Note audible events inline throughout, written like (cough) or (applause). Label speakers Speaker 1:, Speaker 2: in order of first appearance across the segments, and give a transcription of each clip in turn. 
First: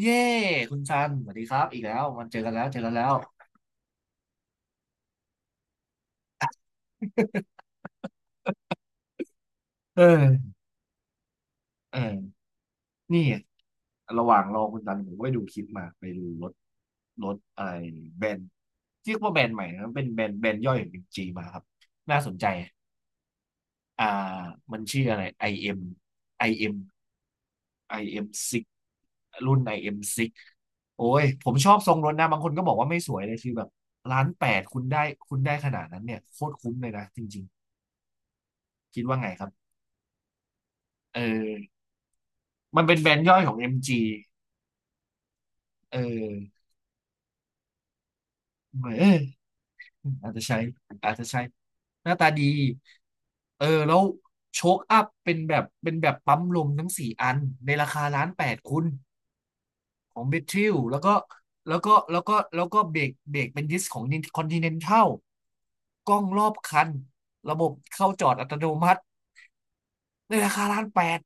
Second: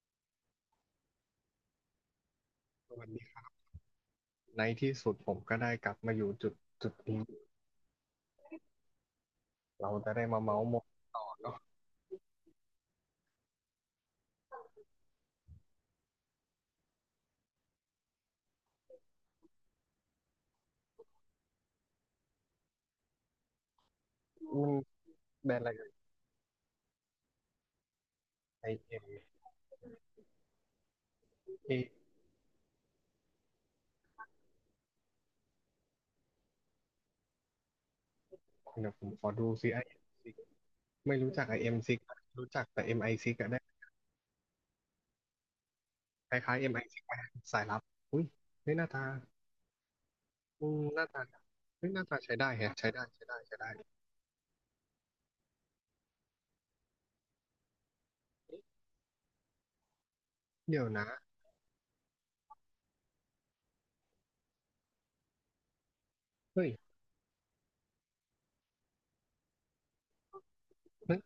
Speaker 1: เย้คุณซันสวัสดีครับอีกแล้วมันเจอกันแล้วเจอกันแล้
Speaker 2: วัน
Speaker 1: ว
Speaker 2: นี้ในที่สุดผมก็ได้กลับมาอยู่จุดนี้เรา
Speaker 1: เอ
Speaker 2: จะได้มา
Speaker 1: อ
Speaker 2: เมาส์มอยต่อเนาะ
Speaker 1: เออนี่ระหว่างรอคุณซันผมก็ไปดูคลิปมาไปดูรถรถอะไรแบรนด์เรียกว่าแบรนด์ใหม่นะเป็นแบรนด์แบรนด์ย่อยของบีเอ็มจีมาครับน่าสนใจอ่า
Speaker 2: มัน
Speaker 1: มันชื่ออะไร
Speaker 2: แบรนด์อะ
Speaker 1: IM ็ม
Speaker 2: ไร
Speaker 1: ไอเอ็มไอเอ็มซิ6
Speaker 2: เอ่ยไอเอ็ม
Speaker 1: รุ่น IM 6โอ้ยผมชอบทร
Speaker 2: เอ
Speaker 1: งรถนะบางคนก็บอกว่าไม่สวยเลยคือแบบล้านแปดคุณได้คุณได้ขนาดนั้นเนี่ยโคตรคุ้มเลยนะจริง
Speaker 2: เดี๋ย
Speaker 1: ๆ
Speaker 2: ว
Speaker 1: คิ
Speaker 2: ผ
Speaker 1: ด
Speaker 2: ม
Speaker 1: ว่า
Speaker 2: ข
Speaker 1: ไง
Speaker 2: อ
Speaker 1: ค
Speaker 2: ดู
Speaker 1: รับ
Speaker 2: ซิไอเอ็มซิกไม่
Speaker 1: เอ
Speaker 2: รู้จักไอเอ็ม
Speaker 1: อ
Speaker 2: ซิกรู้จัก
Speaker 1: มั
Speaker 2: แต่
Speaker 1: นเป็
Speaker 2: เอ็
Speaker 1: น
Speaker 2: ม
Speaker 1: แบ
Speaker 2: ไอ
Speaker 1: รนด์
Speaker 2: ซิ
Speaker 1: ย่
Speaker 2: ก
Speaker 1: อย
Speaker 2: อะ
Speaker 1: ของ
Speaker 2: ได้
Speaker 1: MG เออ
Speaker 2: คล้ายๆเอ็มไอซิกสายลับอุ้ยเฮ้ยห
Speaker 1: เห
Speaker 2: น้า
Speaker 1: มือน
Speaker 2: ตา
Speaker 1: เอออาจจะใช้
Speaker 2: อืมหน้า
Speaker 1: อาจ
Speaker 2: ตา
Speaker 1: จะใช้
Speaker 2: เฮ้ยหน้า
Speaker 1: หน้า
Speaker 2: ตา
Speaker 1: ตา
Speaker 2: ใช้
Speaker 1: ดี
Speaker 2: ได้แฮะใช้
Speaker 1: เอ
Speaker 2: ได้
Speaker 1: อแล้วโชคอัพเป็นแบบเป็นแบบปั๊มลมทั้งสี่อันในราคาล้านแปดคุณของเบทริล
Speaker 2: เดี๋ยว
Speaker 1: แล้ว
Speaker 2: นะ
Speaker 1: ก็แล้วก็แล้วก็แล้วก็เบรกเบรกเป็นดิสของคอนติเนนทัลกล้องรอบ
Speaker 2: เฮ้ย
Speaker 1: คัน ระบบเข้าจอดอัตโนมัติในราคาล้านแป
Speaker 2: นั่
Speaker 1: ด
Speaker 2: น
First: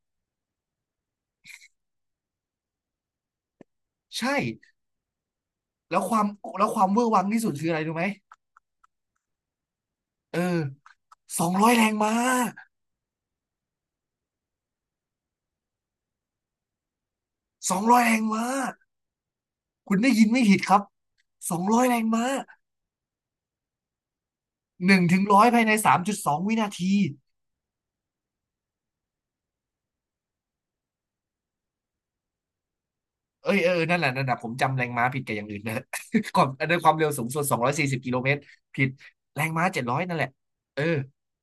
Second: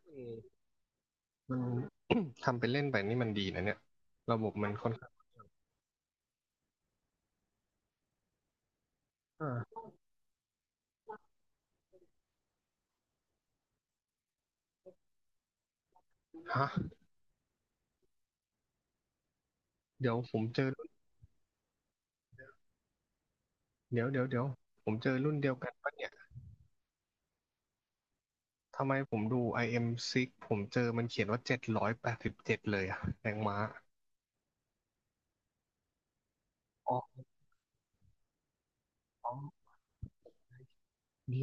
Speaker 2: มัน (coughs) ทำเป็นเล่นไปนี่มันดีนะเนี่ย
Speaker 1: ใช่
Speaker 2: ระบบมันค่อนข้าง
Speaker 1: แล้วความแล้วความเวอร์วังที่สุดคืออะไรรู้ไหม
Speaker 2: อ่า
Speaker 1: เออสองร้อยแรงม้า
Speaker 2: ฮะ
Speaker 1: สองร้อยแรงม้า คุณได้
Speaker 2: เดี๋ยว
Speaker 1: ยิน
Speaker 2: ผ
Speaker 1: ไม่
Speaker 2: ม
Speaker 1: ผิ
Speaker 2: เจ
Speaker 1: ด
Speaker 2: อ
Speaker 1: ครับสองร้อยแรงม้า
Speaker 2: เดี๋ยวผ
Speaker 1: ห
Speaker 2: ม
Speaker 1: นึ่ง
Speaker 2: เจอ
Speaker 1: ถึง
Speaker 2: รุ่น
Speaker 1: ร้อย
Speaker 2: เดียว
Speaker 1: ภาย
Speaker 2: กั
Speaker 1: ใน
Speaker 2: นปะ
Speaker 1: สาม
Speaker 2: เนี่ย
Speaker 1: จุดสองวินาที
Speaker 2: ทำไมผมดู IM6 ผมเจอมันเขียนว่าเจ็ดร้อยแปดสิบเจ็ดเลยอะแรง
Speaker 1: เอ้
Speaker 2: ม้า
Speaker 1: ยเออเออนั่นแหละนั่นแหละผมจำแรงม้าผิดกับอย่างอื่นนะ (laughs) ก่อนด้นควา
Speaker 2: อ๋
Speaker 1: ม
Speaker 2: อ
Speaker 1: เร็วสูงสุดสองร้อยสี่สิบกิโลเมตรผิด
Speaker 2: อ๋อ
Speaker 1: แรงม้าเจ็ดร้อยนั่นแหละเออ
Speaker 2: เดี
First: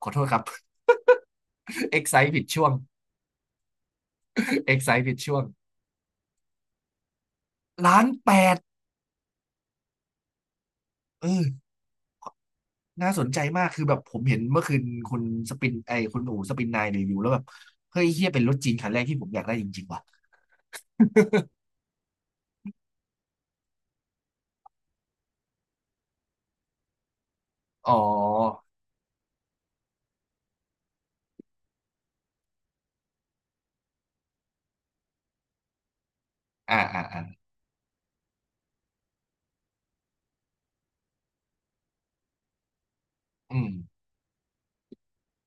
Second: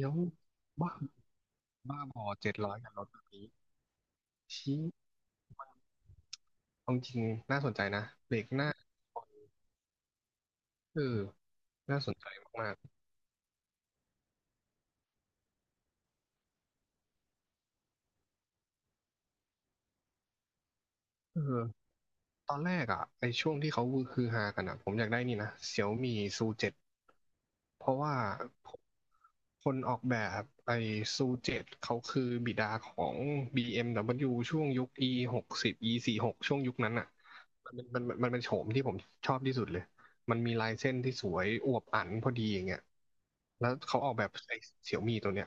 Speaker 1: ข
Speaker 2: ๋
Speaker 1: อ
Speaker 2: ยว
Speaker 1: โทษครับ
Speaker 2: บ้า
Speaker 1: (laughs)
Speaker 2: บ้า
Speaker 1: เอ็ก
Speaker 2: บ
Speaker 1: ไซ
Speaker 2: อ
Speaker 1: ผิด
Speaker 2: เจ็ด
Speaker 1: ช่ว
Speaker 2: ร้
Speaker 1: ง
Speaker 2: อยกับรถแบบนี้
Speaker 1: เอ็
Speaker 2: ชี้
Speaker 1: กไซผิดช่วง
Speaker 2: เอาจริงน่าสนใจ
Speaker 1: ล้า
Speaker 2: นะ
Speaker 1: นแป
Speaker 2: เบรก
Speaker 1: ด
Speaker 2: หน้าเออ
Speaker 1: เออ
Speaker 2: น่าสนใจมาก
Speaker 1: น่าสนใจมากคือแบบผมเห็นเมื่อคืนคุณสปินไอคุณอู๋สปินนายรีวิวแล้วแบบเฮ้ยเฮียเป็นรถจีนคันแรกที่ผมอยากได้จริงๆว่ะ
Speaker 2: ๆเออ ตอนแรกอ่ะในช่วงที่เขาคือฮากันอ่ะผมอยากได้นี่นะเสี่ยวมีซูเจ็ดเพ
Speaker 1: อ๋
Speaker 2: ราะว่า
Speaker 1: อ
Speaker 2: คนออกแบบไอ้ซูเจ็ดเขาคือบิดาของ BMW ช่วงยุค E หกสิบ E สี่สิบหกช่วงยุ
Speaker 1: อ่า
Speaker 2: คนั้น
Speaker 1: อ่า
Speaker 2: อ่ะ
Speaker 1: อ่า
Speaker 2: มันเป็นโฉมที่ผมชอบที่สุดเลยมันมีลายเส้นที่สวยอวบอั่นพอดีอย่างเงี้ย
Speaker 1: อื
Speaker 2: แล้
Speaker 1: ม
Speaker 2: วเขาออกแบบไอ้เสี่ยวมีตัวเนี้ย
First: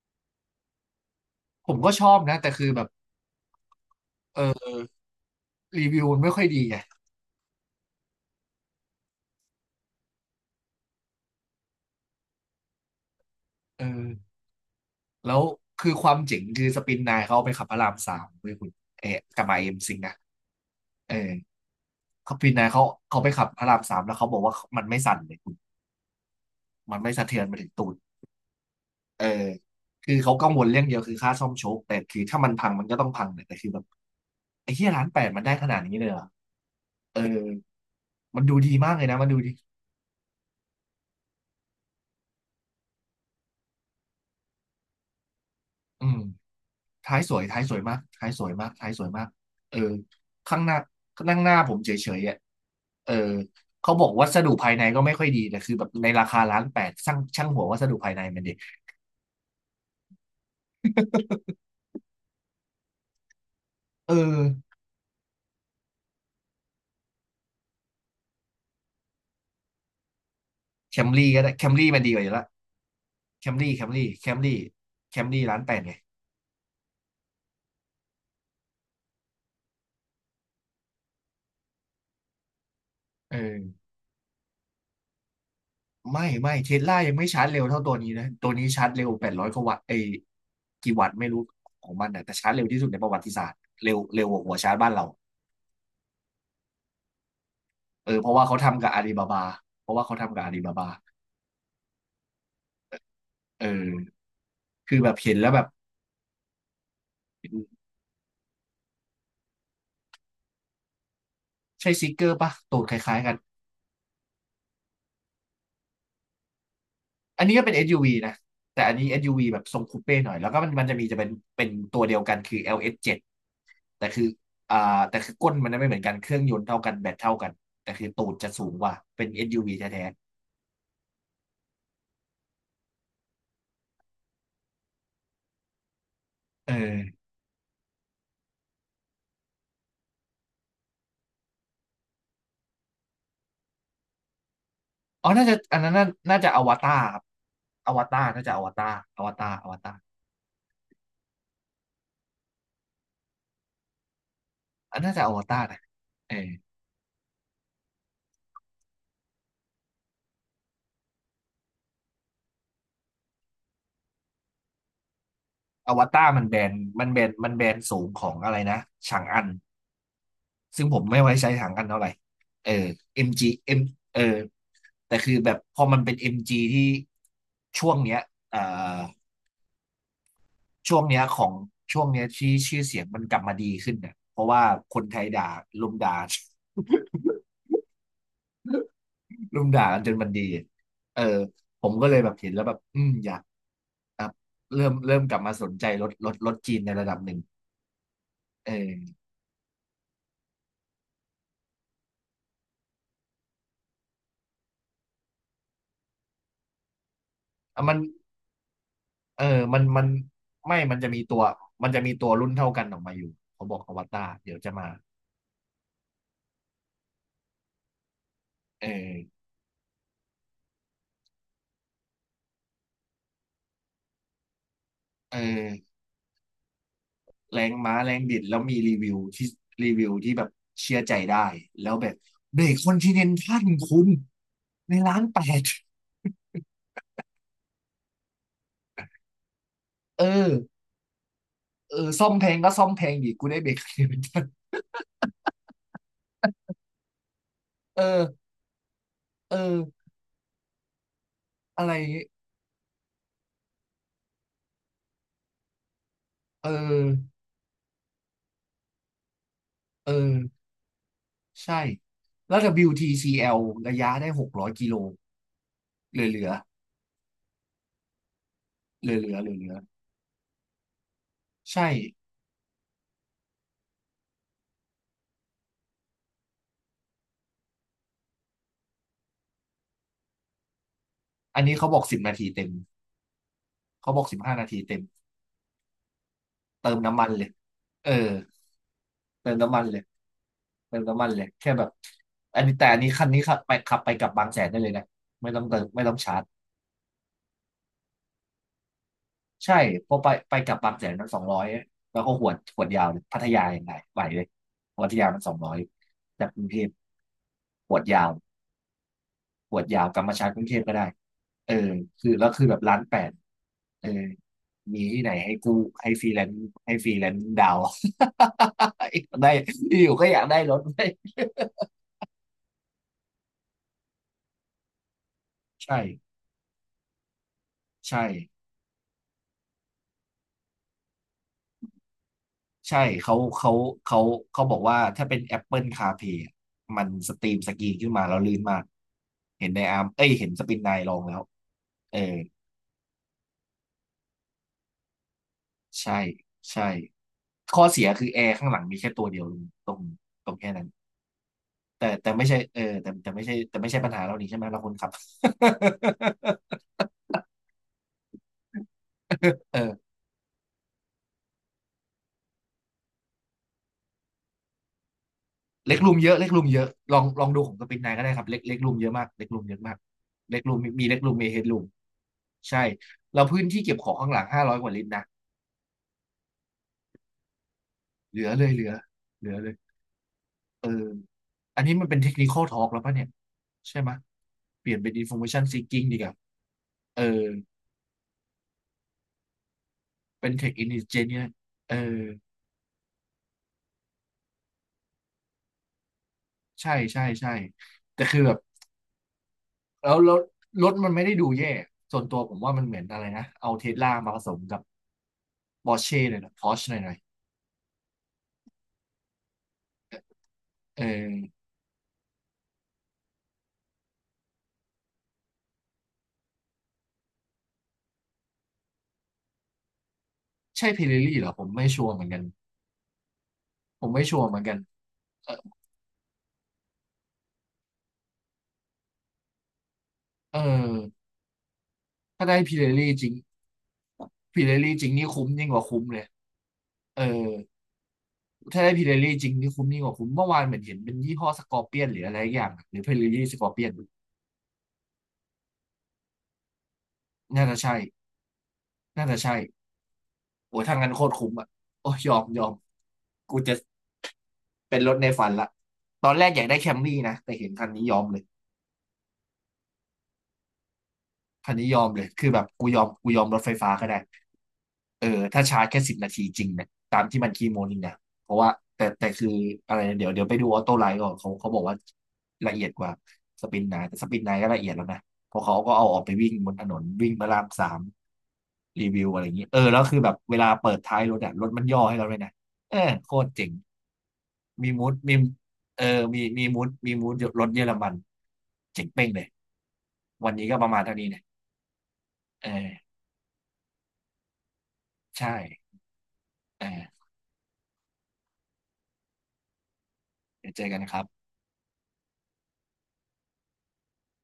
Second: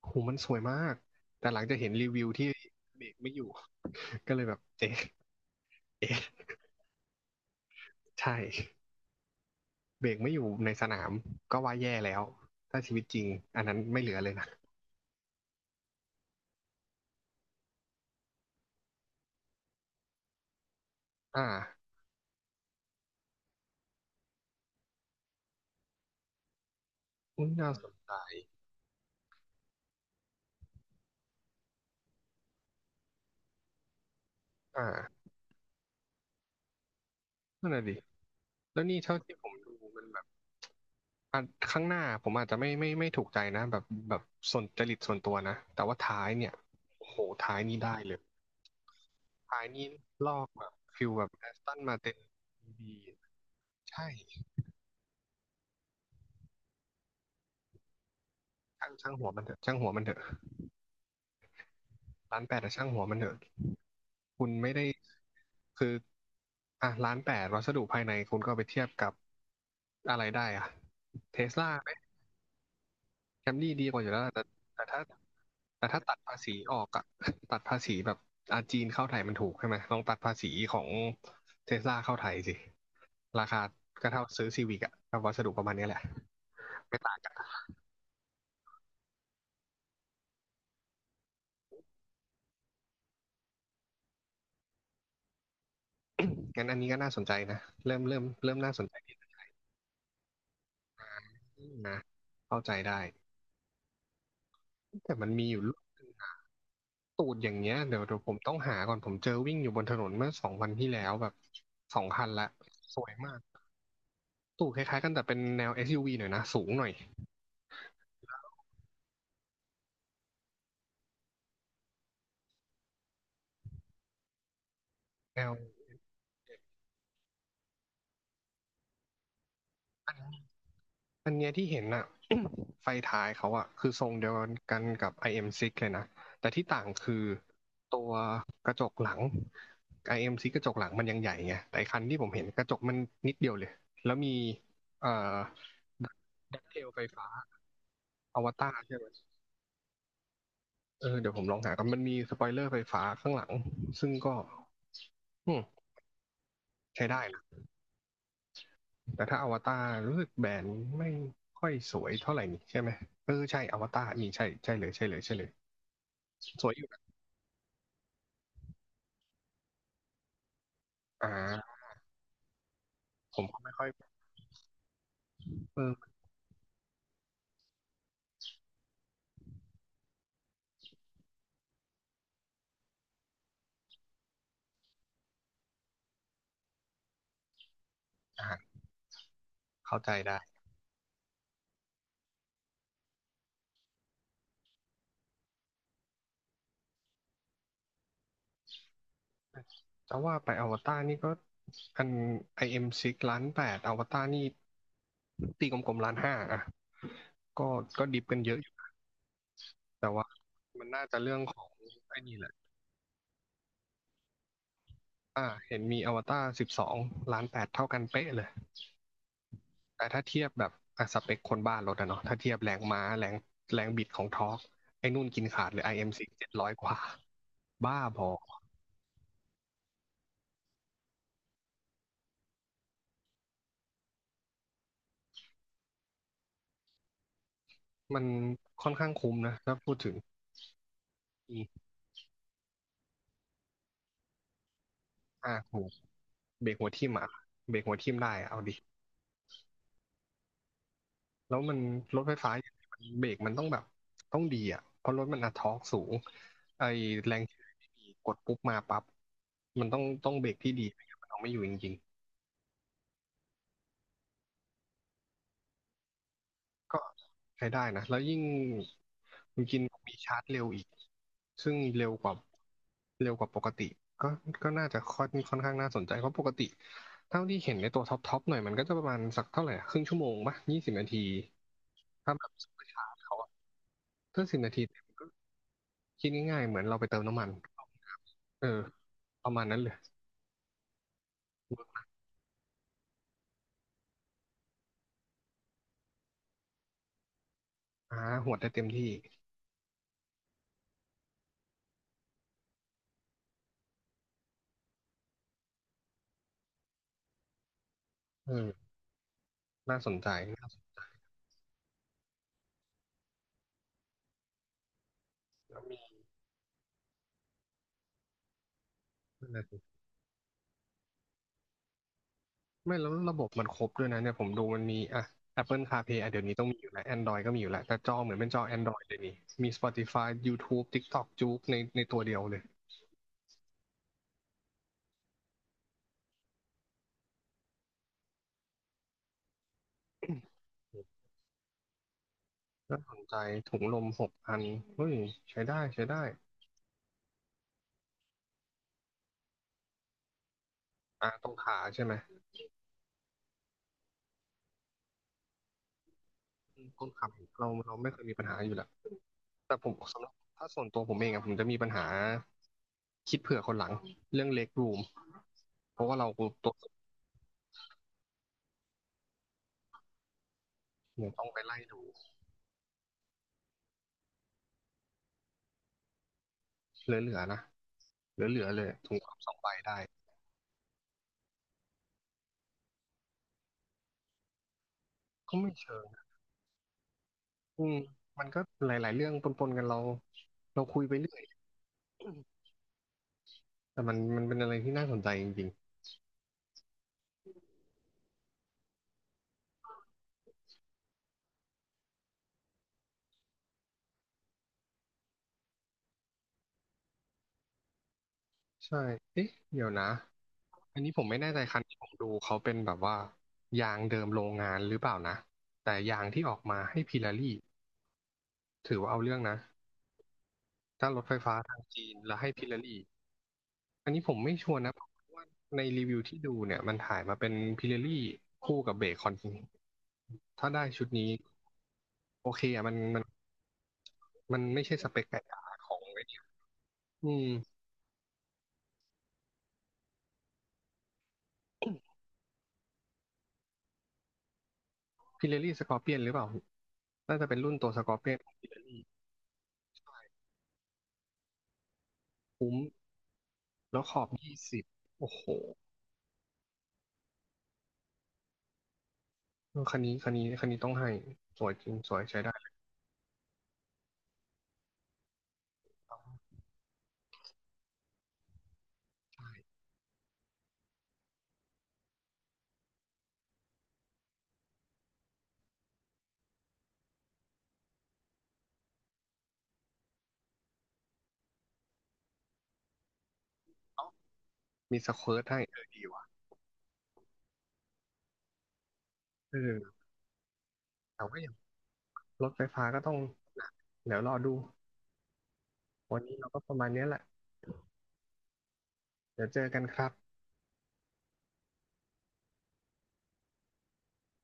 Speaker 2: โหูมันสวยมากแต่หลัง
Speaker 1: ผ
Speaker 2: จะ
Speaker 1: ม
Speaker 2: เห็
Speaker 1: ก็
Speaker 2: น
Speaker 1: ช
Speaker 2: รี
Speaker 1: อบ
Speaker 2: วิว
Speaker 1: นะ
Speaker 2: ที่
Speaker 1: แต่คือแบบ
Speaker 2: เบรกไม่อยู่ (laughs) ก็เลยแบบ
Speaker 1: เออ
Speaker 2: เอ๊ะ
Speaker 1: รีวิวมั
Speaker 2: เอ๊ะ
Speaker 1: นไม่ค่อยดีไง
Speaker 2: ใช่ เบรกไม่อยู่ในสนามก็ว่าแย่แล้วถ้าชีวิตจริงอันนั้น
Speaker 1: เอ
Speaker 2: ไม่
Speaker 1: อ
Speaker 2: เหลือเลยนะ
Speaker 1: แล้วคือความเจ๋งคือสปินนายเขาเอาไปขับพระรามสามเลยคุณเอ๊ะกลับมาเอ็มซิงนะเออ
Speaker 2: อ่า
Speaker 1: เขาสปินนายเขาเขาไปขับพระรามสามแล้วเขาบอกว่ามันไม่สั่นเลยคุณมันไม่สะเทือน
Speaker 2: อุ้ย
Speaker 1: ไปถึง
Speaker 2: น่าส
Speaker 1: ตูด
Speaker 2: น
Speaker 1: เออคือเขากังวลเรื่องเดียวคือค่าซ่อมโชคแต่คือถ้ามันพังมันก็ต้องพังเนี่ยแต่คือแบบไอ้
Speaker 2: อ
Speaker 1: เหี้ยล้านแปด
Speaker 2: ่า
Speaker 1: มันได้ขนาดนี้เลยเหรอเออ
Speaker 2: นั่นแหะดิ
Speaker 1: มันดูดี
Speaker 2: แล้ว
Speaker 1: มาก
Speaker 2: นี่
Speaker 1: เลย
Speaker 2: เท่า
Speaker 1: นะมัน
Speaker 2: ที่
Speaker 1: ดู
Speaker 2: ผ
Speaker 1: ดี
Speaker 2: มดูมันแบบอ่ะข้างหน้าผมอาจจะไม่ถูกใจนะแบบแบบส่วนจริตส่วนตัวนะแต่ว่า
Speaker 1: อืม
Speaker 2: ท้ายเนี่ยโอ้
Speaker 1: ท้า
Speaker 2: โห
Speaker 1: ยสวย
Speaker 2: ท้า
Speaker 1: ท้า
Speaker 2: ย
Speaker 1: ยส
Speaker 2: นี่
Speaker 1: วยมา
Speaker 2: ได้
Speaker 1: ก
Speaker 2: เลย
Speaker 1: ท้ายสวยมากท้ายสวยมาก
Speaker 2: ท้าย
Speaker 1: เออ
Speaker 2: นี่ลอก
Speaker 1: ข้าง
Speaker 2: แบ
Speaker 1: ห
Speaker 2: บ
Speaker 1: น้า
Speaker 2: ฟิล
Speaker 1: ข้า
Speaker 2: แบบ
Speaker 1: ง
Speaker 2: แอ
Speaker 1: หน้า
Speaker 2: ส
Speaker 1: ผ
Speaker 2: ตั
Speaker 1: ม
Speaker 2: น
Speaker 1: เฉ
Speaker 2: มาเต็น
Speaker 1: ยๆอ่ะ
Speaker 2: ดี
Speaker 1: เออเขาบอ
Speaker 2: ใช่
Speaker 1: กวัสดุภายในก็ไม่ค่อยดีแต่คือแบบในราคาล้านแปดช่างช่างหัววัสดุภายในมันดิ
Speaker 2: ช่างหัวมันเถอะช่างหัวมันเถอะ
Speaker 1: (laughs)
Speaker 2: ร้านแปดแต่ช่างหัวมันเถอะ
Speaker 1: เออ
Speaker 2: คุณไม่ได้ คืออ่ะร้านแปดวัสดุภายในคุณก็เอาไปเทียบกับอะไรได้อ่ะ
Speaker 1: แคมรี่
Speaker 2: เท
Speaker 1: ก็ได้
Speaker 2: ส
Speaker 1: แค
Speaker 2: ลา
Speaker 1: มรี่
Speaker 2: ไหม
Speaker 1: มันดีกว่าอยู่ละแค
Speaker 2: แค
Speaker 1: ม
Speaker 2: มรี่
Speaker 1: รี่แค
Speaker 2: ดี
Speaker 1: ม
Speaker 2: กว่าอ
Speaker 1: รี่
Speaker 2: ยู่แล้ว
Speaker 1: แค
Speaker 2: ล่ะ
Speaker 1: ม
Speaker 2: แต่
Speaker 1: รี่
Speaker 2: แต่ถ้า
Speaker 1: แคมรี่ล้านแปด
Speaker 2: แต่
Speaker 1: ไง
Speaker 2: ถ้าตัดภาษีออกอะ (laughs) ตัดภาษีแบบอาจีนเข้าไทยมันถูกใช่ไหม ลองตัดภาษีของเทสลาเข้าไทยสิ
Speaker 1: เอ
Speaker 2: ราคา
Speaker 1: อ
Speaker 2: ก็เท่าซื้อซีวิกอะกับวัสดุประมาณเนี้ยแหละ
Speaker 1: ไม่ไม่เทสลา
Speaker 2: ไม่
Speaker 1: ยั
Speaker 2: ต่า
Speaker 1: ง
Speaker 2: ง
Speaker 1: ไม่
Speaker 2: กั
Speaker 1: ชาร์จ
Speaker 2: น
Speaker 1: เร็วเท่าตัวนี้นะตัวนี้ชาร์จเร็วแปดร้อยกว่าวัตต์ไอยกี่วัตต์ไม่รู้ของมันนะแต่ชาร์จเร็วที่สุดในประวัติศาสตร์เร็วเร็วกว่าหัวชาร์จบ้านเรา
Speaker 2: งั้นอันนี้ก็น่าสนใจนะ
Speaker 1: เออเพราะว่า
Speaker 2: เริ่
Speaker 1: เขา
Speaker 2: มน่า
Speaker 1: ทำ
Speaker 2: สน
Speaker 1: กับ
Speaker 2: ใจ
Speaker 1: อาลีบา
Speaker 2: ดี
Speaker 1: บาเพราะว่าเขาทำกับอาลีบาบา
Speaker 2: นะเข้าใจได้
Speaker 1: เออคือแบ
Speaker 2: แต่
Speaker 1: บ
Speaker 2: มัน
Speaker 1: เห็น
Speaker 2: มี
Speaker 1: แล้ว
Speaker 2: อ
Speaker 1: แบ
Speaker 2: ยู่
Speaker 1: บ
Speaker 2: รุ่นหนึ่ง ตูดอย่างเงี้ยเดี๋ยวผมต้องหาก่อนผมเจอวิ่งอยู่บนถนนเมื่อสองวันที่แล้วแบบ
Speaker 1: ใช่
Speaker 2: สอ
Speaker 1: ซิ
Speaker 2: ง
Speaker 1: กเก
Speaker 2: คั
Speaker 1: อ
Speaker 2: น
Speaker 1: ร์
Speaker 2: ละ
Speaker 1: ปะตูดค
Speaker 2: สวย
Speaker 1: ล้ายๆกั
Speaker 2: มา
Speaker 1: น
Speaker 2: กตูดคล้ายๆกันแต่เป็นแนว SUV หน่อยนะสูงหน่อย
Speaker 1: อันนี้ก็เป็น SUV นะแต่อันนี้ SUV แบบทรงคูเป้หน่อยแล้วก็มันมันจะมีจะเป็นเป็นตัวเดียวกันคือ LS7 แต่คืออ่าแต่คือ
Speaker 2: แน
Speaker 1: ก้น
Speaker 2: ว
Speaker 1: มันไม่เหมือนกันเครื่องยนต์เท่ากันแบตเท่ากันแต่คือตูดจะสูงกว่าเป็น SUV แท้
Speaker 2: อันอันเนี้ยที่เห็นอะ (coughs) ไฟท้ายเขาอะคือทรงเดียวกันกับ IM6 เอ็มซิกส์เลยนะแต่ที่
Speaker 1: ๆเอ
Speaker 2: ต่างคือ
Speaker 1: อ
Speaker 2: ตัวกระจกหลัง IM6 กส์กระจกหลังมันยังใหญ่ไงแต่ไอ้คันที่ผมเห็นกระจกมันนิดเดียวเลยแล้วมีเอ่อ
Speaker 1: อ๋อน่าจะอันนั้นน่าน่าจะอ
Speaker 2: ดัก
Speaker 1: ว
Speaker 2: เทล
Speaker 1: ตาร
Speaker 2: ไฟ
Speaker 1: ครับ
Speaker 2: ฟ้า
Speaker 1: อวตาร
Speaker 2: อ
Speaker 1: น่า
Speaker 2: ว
Speaker 1: จะอว
Speaker 2: ตาร
Speaker 1: ตาร
Speaker 2: ใช่ไหม
Speaker 1: อวตารอวตาร
Speaker 2: เออเดี๋ยวผมลองหากันมันมีสปอยเลอร์ไฟฟ้าข้างหลังซึ่งก็
Speaker 1: อันน่าจะอว
Speaker 2: อื
Speaker 1: ตา
Speaker 2: ม
Speaker 1: รนะเออ
Speaker 2: ใช้ได้นะแต่ถ้าอวตารรู้สึกแบนไม่ค่อยสวยเท่าไหร่นี่ใช่ไหมเออใช่อวตารนี่ใช่ใช่เลย
Speaker 1: อวตารมันแบ
Speaker 2: สว
Speaker 1: น
Speaker 2: ยอยู่นะ
Speaker 1: มันแบนมันแบนสูงของอะไรนะฉางอันซึ่งผมไม่
Speaker 2: อ่
Speaker 1: ไว้ใช้ฉาง
Speaker 2: า
Speaker 1: อันเท่าไหร่เออ
Speaker 2: ผม
Speaker 1: MG
Speaker 2: ก็ไม่
Speaker 1: M
Speaker 2: ค่อย
Speaker 1: เออแต่คือแบบพอมัน
Speaker 2: เออ
Speaker 1: เป็น MG ที่ช่วงเนี้ยเอ่อช่วงเนี้ยของช่วงเนี้ยที่ชื่อเสียงมันกลับมาดีขึ้นเนี่ยเพราะว่าคนไทยด่าลุมด่า
Speaker 2: อ่าน
Speaker 1: (laughs) ลุมด่ากั
Speaker 2: เข้า
Speaker 1: นจ
Speaker 2: ใจ
Speaker 1: นมัน
Speaker 2: ได้
Speaker 1: ดีเออผมก็เลยแบบเห็นแล้วแบบอืมอยากอ่ะเริ่มเริ่มกลับมาสนใจรถรถรถจีนในระดับหนึ่งเออ
Speaker 2: แต่ว่าไปอวตารนี่ก็อัน IM6 ล้านแปดอวตารนี่ตีกลมๆล้านห้าอ่ะก็
Speaker 1: อ่ะมัน
Speaker 2: ก็ดิบกันเยอะอยู่
Speaker 1: เออมัน
Speaker 2: แต่ว่า
Speaker 1: ไม่
Speaker 2: มัน
Speaker 1: มัน
Speaker 2: น่า
Speaker 1: จะ
Speaker 2: จะ
Speaker 1: มีตั
Speaker 2: เรื่อง
Speaker 1: ว
Speaker 2: ของ
Speaker 1: มันจะมี
Speaker 2: ไอ้
Speaker 1: ตัว
Speaker 2: นี่แห
Speaker 1: รุ่น
Speaker 2: ละ
Speaker 1: เท่ากันออกมาอยู่เขาบอกอวตารเดี๋ยวจะมา
Speaker 2: อ่าเห็นมีอวตารสิบสองล้านแปดเท่ากันเป๊ะเลย
Speaker 1: เออ
Speaker 2: แต่ถ้าเทียบแบบอ่ะสเปคคนบ้านรถอะเนาะถ้าเทียบแรงม้าแรงแรงบิดของทอร์กไอ้นู่น
Speaker 1: เออ
Speaker 2: กินขาดเลย IM6 เอ็มซีเจ็ดร้อยกว่า
Speaker 1: แรงม้า
Speaker 2: บ้า
Speaker 1: แร
Speaker 2: พ
Speaker 1: ง
Speaker 2: อ
Speaker 1: บิดแล้วมีรีวิวที่รีวิวที่แบบเชื่อใจได้แล้วแบบเบรกคอนติเนนทัลคุณในร้านแปด
Speaker 2: มันค่อนข้างคุ้มนะถ้าพูดถึง
Speaker 1: เออ
Speaker 2: อี
Speaker 1: เออซ่อมแพงก็ซ่อมแพงอีกกูได้เบรกคอนติเนนทัล
Speaker 2: ห้าหกเบรกหัวทิ่มอะเบรกหัว
Speaker 1: เอ
Speaker 2: ทิ่มได้
Speaker 1: อ
Speaker 2: อะเอาดิ
Speaker 1: เออ
Speaker 2: แล้วมัน
Speaker 1: อะไรอย่าง
Speaker 2: ร
Speaker 1: งี้
Speaker 2: ถไฟฟ้าอย่างเงี้ยมันเบรกมันต้องแบบต้องดีอ่ะเพราะรถมันอะทอร์กสูง
Speaker 1: เออ
Speaker 2: ไอแรงเฉื่อยไม่มีกดปุ๊บมาปั๊บมันต้อง
Speaker 1: เออ
Speaker 2: ต้องเบรกที่ดีไม่งั้นมันเอาไม่อยู่จ
Speaker 1: ใช่
Speaker 2: ริง
Speaker 1: แล้วดับเบิลยูที t c l ระยะได้600 กิโลเหลือ เหลือ
Speaker 2: ก็ใช้ได้นะแล้วยิ่ง
Speaker 1: เหลือ เหลือเหลือ
Speaker 2: คุ
Speaker 1: เห
Speaker 2: ณ
Speaker 1: ลือ
Speaker 2: กินมีชาร์จเร็วอีกซึ่ง
Speaker 1: ใช่
Speaker 2: เร็วกว่าเร็วกว่าปกติก็ก็น่าจะค่อนค่อนข้างน่าสนใจเพราะปกติเท่าที่เห็นในตัวท็อปหน่อยมันก็จะประมาณสักเท่าไหร่อะครึ่งชั่วโมงปะยี่สิบนาที
Speaker 1: อันนี้เขาบอกสิบ
Speaker 2: ถ้า
Speaker 1: นา
Speaker 2: แบ
Speaker 1: ที
Speaker 2: บ
Speaker 1: เต็
Speaker 2: ซุ
Speaker 1: ม
Speaker 2: ปเปอร์ชาร์จเขาอะ
Speaker 1: เขาบอกสิบ
Speaker 2: ถ้า
Speaker 1: ห้า
Speaker 2: สิบ
Speaker 1: นา
Speaker 2: นา
Speaker 1: ที
Speaker 2: ที
Speaker 1: เต็
Speaker 2: เต็
Speaker 1: ม
Speaker 2: มก็คิดง่ายๆเหมือน
Speaker 1: เติ
Speaker 2: เรา
Speaker 1: ม
Speaker 2: ไปเติ
Speaker 1: น้ำ
Speaker 2: ม
Speaker 1: มัน
Speaker 2: น้ำ
Speaker 1: เล
Speaker 2: มั
Speaker 1: ย
Speaker 2: น
Speaker 1: เออ
Speaker 2: เออป
Speaker 1: เติ
Speaker 2: ระ
Speaker 1: ม
Speaker 2: มาณ
Speaker 1: น้ำ
Speaker 2: นั้
Speaker 1: มั
Speaker 2: น
Speaker 1: น
Speaker 2: เล
Speaker 1: เล
Speaker 2: ย
Speaker 1: ยเติมน้ำมันเลยแค่แบบอันนี้แต่อันนี้คันนี้ขับไปขับไปกลับบางแสนได้เลยนะไม่ต้องเติมไม่ต้องชาร์จ
Speaker 2: อ่าหวดได้เต็มที่
Speaker 1: ใช่เพราะไปกลับบางแสนมันสองร้อยแล้วก็หวดยาวเลยพัทยายังไงไหวเลยพัทยามันสองร้อยจากกรุงเทพหวดยาว
Speaker 2: เออ
Speaker 1: ปวด
Speaker 2: น่า
Speaker 1: ยาว
Speaker 2: ส
Speaker 1: ก
Speaker 2: น
Speaker 1: ลับ
Speaker 2: ใจ
Speaker 1: มาชาร์จกรุง
Speaker 2: น่า
Speaker 1: เท
Speaker 2: ส
Speaker 1: พ
Speaker 2: น
Speaker 1: ก็
Speaker 2: ใจ
Speaker 1: ได้เออคือแบบร้านแปดเออมีที่ไหนให้กู
Speaker 2: แล้ว
Speaker 1: ให้
Speaker 2: ม
Speaker 1: ฟรีแลนซ์ให้ฟรีแลนซ์ดาว (laughs) ได้
Speaker 2: ี
Speaker 1: อยู่ก็อยากได้รถ (laughs) เว้ย
Speaker 2: ไม่แล้วระบบมันครบด้วยนะเนี่ยผมดูมันมีอ่ะ Apple
Speaker 1: ใช่
Speaker 2: CarPlay อ่ะเดี๋ยวนี้ต้องมีอยู่แล้ว Android ก็มีอยู่แล้วแต่จอ
Speaker 1: ใช่
Speaker 2: เหมือนเป็นจอ Android เลยนี่มี Spotify YouTube TikTok จุกในตัวเดียวเลย
Speaker 1: ใช่เขาเขาเขาบอกว่าถ้าเป็น Apple CarPlay อะมันสตรีมสกรีนขึ้นมาแล้วลื่นมากเห็นในอาร์มเอ้ยเห็นสปินไนลองแล้วเออ
Speaker 2: น่าสนใจถุงลม6000เฮ้ยใช้ได้ใช้
Speaker 1: ใช่
Speaker 2: ได้
Speaker 1: ใช่ข้อเสียคือแอร์ข้างหลังมีแค่ตัวเดียวตรงตรงแค่นั้น
Speaker 2: อ่ะตรงขาใช่
Speaker 1: แต่
Speaker 2: ไหม
Speaker 1: แต่ไม่ใช่เออแต่ไม่ใช่ไม่ใช่ปัญหาเรานี่ใช่ไหมเราคนขับ (laughs)
Speaker 2: ต้นขาเราไม่เคยมีปัญหาอยู่แล้วแต่ผม
Speaker 1: เออ
Speaker 2: สำหรับถ้าส่วนตัวผมเองอะผมจะมีปัญหาคิดเผื่อคนหลังเรื่องเล็กรูม
Speaker 1: เล็
Speaker 2: เพ
Speaker 1: ก
Speaker 2: ราะ
Speaker 1: รู
Speaker 2: ว่า
Speaker 1: ม
Speaker 2: เรา
Speaker 1: เยอะเล็กรูม
Speaker 2: ตัว
Speaker 1: เยอะลองดูของสปินนายก็ได้ครับเล็กรูมเยอะมากเล็กรูมเยอะมากเล็กรูมมีเล็ก
Speaker 2: เนี่
Speaker 1: รู
Speaker 2: ย
Speaker 1: ม
Speaker 2: ต้อ
Speaker 1: มี
Speaker 2: ง
Speaker 1: เฮ
Speaker 2: ไป
Speaker 1: ด
Speaker 2: ไล่
Speaker 1: รูม
Speaker 2: ดู
Speaker 1: ใช่เราพื้นที่เก็บของข้างหลัง500กว่าลิตรนะ
Speaker 2: เหลือๆนะ
Speaker 1: เหลือ
Speaker 2: เหลื
Speaker 1: เล
Speaker 2: อ
Speaker 1: ย
Speaker 2: ๆเลยถุงลม
Speaker 1: เห
Speaker 2: ส
Speaker 1: ลื
Speaker 2: อ
Speaker 1: อ
Speaker 2: ง
Speaker 1: เล
Speaker 2: ใบ
Speaker 1: ย
Speaker 2: ได้
Speaker 1: เอออันนี้มันเป็นเทคนิคอลทอล์กแล้วป่ะเนี่ยใช่ไหมยเปลี่ยนเป็นอินโฟ m a ม
Speaker 2: ก็
Speaker 1: ชัน
Speaker 2: ไม่
Speaker 1: ซี
Speaker 2: เชิ
Speaker 1: กิ้ง
Speaker 2: ง
Speaker 1: ดีกว่าเออ
Speaker 2: อืมมันก็หลายๆเรื่องปนๆกันเรา
Speaker 1: เป็นเทค
Speaker 2: เรา
Speaker 1: อิน
Speaker 2: คุยไป
Speaker 1: เจ
Speaker 2: เรื่
Speaker 1: เนี
Speaker 2: อ
Speaker 1: ย
Speaker 2: ย
Speaker 1: เออ
Speaker 2: แต่มันเป็นอะไรที่น่าสนใจจริง
Speaker 1: ใช่ใช่ใช่แต่คือแบบ แล้วรถมันไม่ได้ดูแย่ส่วนตัวผมว่ามันเหมือนอะไรนะเอาเทสลามาผสมกับปอร์เช่เลยนะพอร์ชหน่อย
Speaker 2: ๆใช่เอ๊ะเดี๋ยวนะ
Speaker 1: ๆ
Speaker 2: อั
Speaker 1: เอ
Speaker 2: นนี้ผม
Speaker 1: อ
Speaker 2: ไม่แน่ใจคันที่ผมดูเขาเป็นแบบว่ายางเดิมโรงงานหรือเปล่านะแต่ยางที่ออกมาให้พิลารี่ถือว่าเอาเรื่องนะ
Speaker 1: ใช่พิ
Speaker 2: ถ้า
Speaker 1: เร
Speaker 2: รถไฟ
Speaker 1: ลี่เหรอ
Speaker 2: ฟ้า
Speaker 1: ผม
Speaker 2: ทาง
Speaker 1: ไม่ชั
Speaker 2: จี
Speaker 1: วร์
Speaker 2: น
Speaker 1: เหมือน
Speaker 2: แล้
Speaker 1: กั
Speaker 2: ว
Speaker 1: น
Speaker 2: ให้พิลารี่
Speaker 1: ผ
Speaker 2: อั
Speaker 1: ม
Speaker 2: น
Speaker 1: ไม่
Speaker 2: นี้ผ
Speaker 1: ชั
Speaker 2: ม
Speaker 1: วร์
Speaker 2: ไม่
Speaker 1: เหมือนกั
Speaker 2: ชั
Speaker 1: น
Speaker 2: วร์นะเพราะว่า
Speaker 1: เออ
Speaker 2: ในรีวิวที่ดูเนี่ยมันถ่ายมาเป็นพิลารี่คู่กับเบคอน
Speaker 1: เออ
Speaker 2: ถ้าได้ชุดนี้
Speaker 1: ถ้า
Speaker 2: โอ
Speaker 1: ได้
Speaker 2: เค
Speaker 1: พิเร
Speaker 2: อ่ะมัน
Speaker 1: ลี่
Speaker 2: มัน
Speaker 1: จริง
Speaker 2: มั
Speaker 1: พิ
Speaker 2: น
Speaker 1: เร
Speaker 2: ไม่
Speaker 1: ลี่
Speaker 2: ใช่
Speaker 1: จ
Speaker 2: ส
Speaker 1: ริง
Speaker 2: เปค
Speaker 1: นี่
Speaker 2: ไก่
Speaker 1: คุ้ม
Speaker 2: จ๋า
Speaker 1: ยิ่งกว่า
Speaker 2: ของ
Speaker 1: คุ้มเล
Speaker 2: ไอ้
Speaker 1: ย
Speaker 2: นี่
Speaker 1: เอ
Speaker 2: อืม
Speaker 1: อถ้าได้พิเรลี่จริงนี่คุ้มยิ่งกว่าคุ้มเมื่อวานเหมือนเห็นเป็นยี่ห้อสกอร์เปียนหรืออะไรอย่างหรือพิเรลี่สกอร์เปียน
Speaker 2: พิเรลี่สกอร์เปียนหรือเปล่าน่าจะเป็น
Speaker 1: น่า
Speaker 2: รุ่น
Speaker 1: จะ
Speaker 2: ตัว
Speaker 1: ใช่
Speaker 2: สกอร์เปียนของพิเรลี่
Speaker 1: น่าจะใช่โอ้ยทางนั้นโคตรคุ้มอ่ะโอ้ยยอมยอม
Speaker 2: คุ้ม
Speaker 1: กูจะ
Speaker 2: แล้วขอบ20
Speaker 1: เป็นรถใน
Speaker 2: โอ้โห
Speaker 1: ฝันละ ตอนแรกอยากได้แคมรี่นะ แต่เห็นคันนี้ยอมเลย
Speaker 2: คันนี้ต้องให้สว
Speaker 1: คั
Speaker 2: ย
Speaker 1: น
Speaker 2: จ
Speaker 1: นี้
Speaker 2: ริง
Speaker 1: ยอม
Speaker 2: สว
Speaker 1: เล
Speaker 2: ย
Speaker 1: ย
Speaker 2: ใช้
Speaker 1: คือ
Speaker 2: ได้
Speaker 1: แบบกูยอมรถไฟฟ้าก็ได้เออถ้าชาร์จแค่สิบนาทีจริงเนี่ยตามที่มันคีโมนี่นะเพราะว่าแต่คืออะไรนะเดี๋ยวไปดูออโต้ไลน์ก่อนเขาบอกว่าละเอียดกว่าสปินไนแต่สปินไนก็ละเอียดแล้วนะ เพราะเขาก็เอาออกไปวิ่งบนถนนวิ่งพระรามสามรีวิวอะไรอย่างนี้เออแล้วคือแบบเวลาเปิดท้ายรถอะรถมันย่อให้เราเลยนะเออโคตรเจ๋ง มี
Speaker 2: มี
Speaker 1: มู
Speaker 2: ส
Speaker 1: ดมี
Speaker 2: เคิร์ตให้เออ
Speaker 1: เอ
Speaker 2: ดี
Speaker 1: อ
Speaker 2: ว่ะ
Speaker 1: มีมูดรถเยอรมันเจ๋งเป้งเลย
Speaker 2: เออ
Speaker 1: วันนี้ก็ประมาณเท่า
Speaker 2: แต่
Speaker 1: นี้เนี่
Speaker 2: ว่า
Speaker 1: ย
Speaker 2: อย่างรถไฟ
Speaker 1: เออ
Speaker 2: ฟ้าก็ต้องเดี๋ยวรอดู
Speaker 1: ใช่
Speaker 2: วันนี้เราก็ประ
Speaker 1: เอ
Speaker 2: มาณเนี้ยแห
Speaker 1: อ
Speaker 2: ละเดี๋ยวเจอกันครับ
Speaker 1: เดี๋ยวเจอกันนะครับ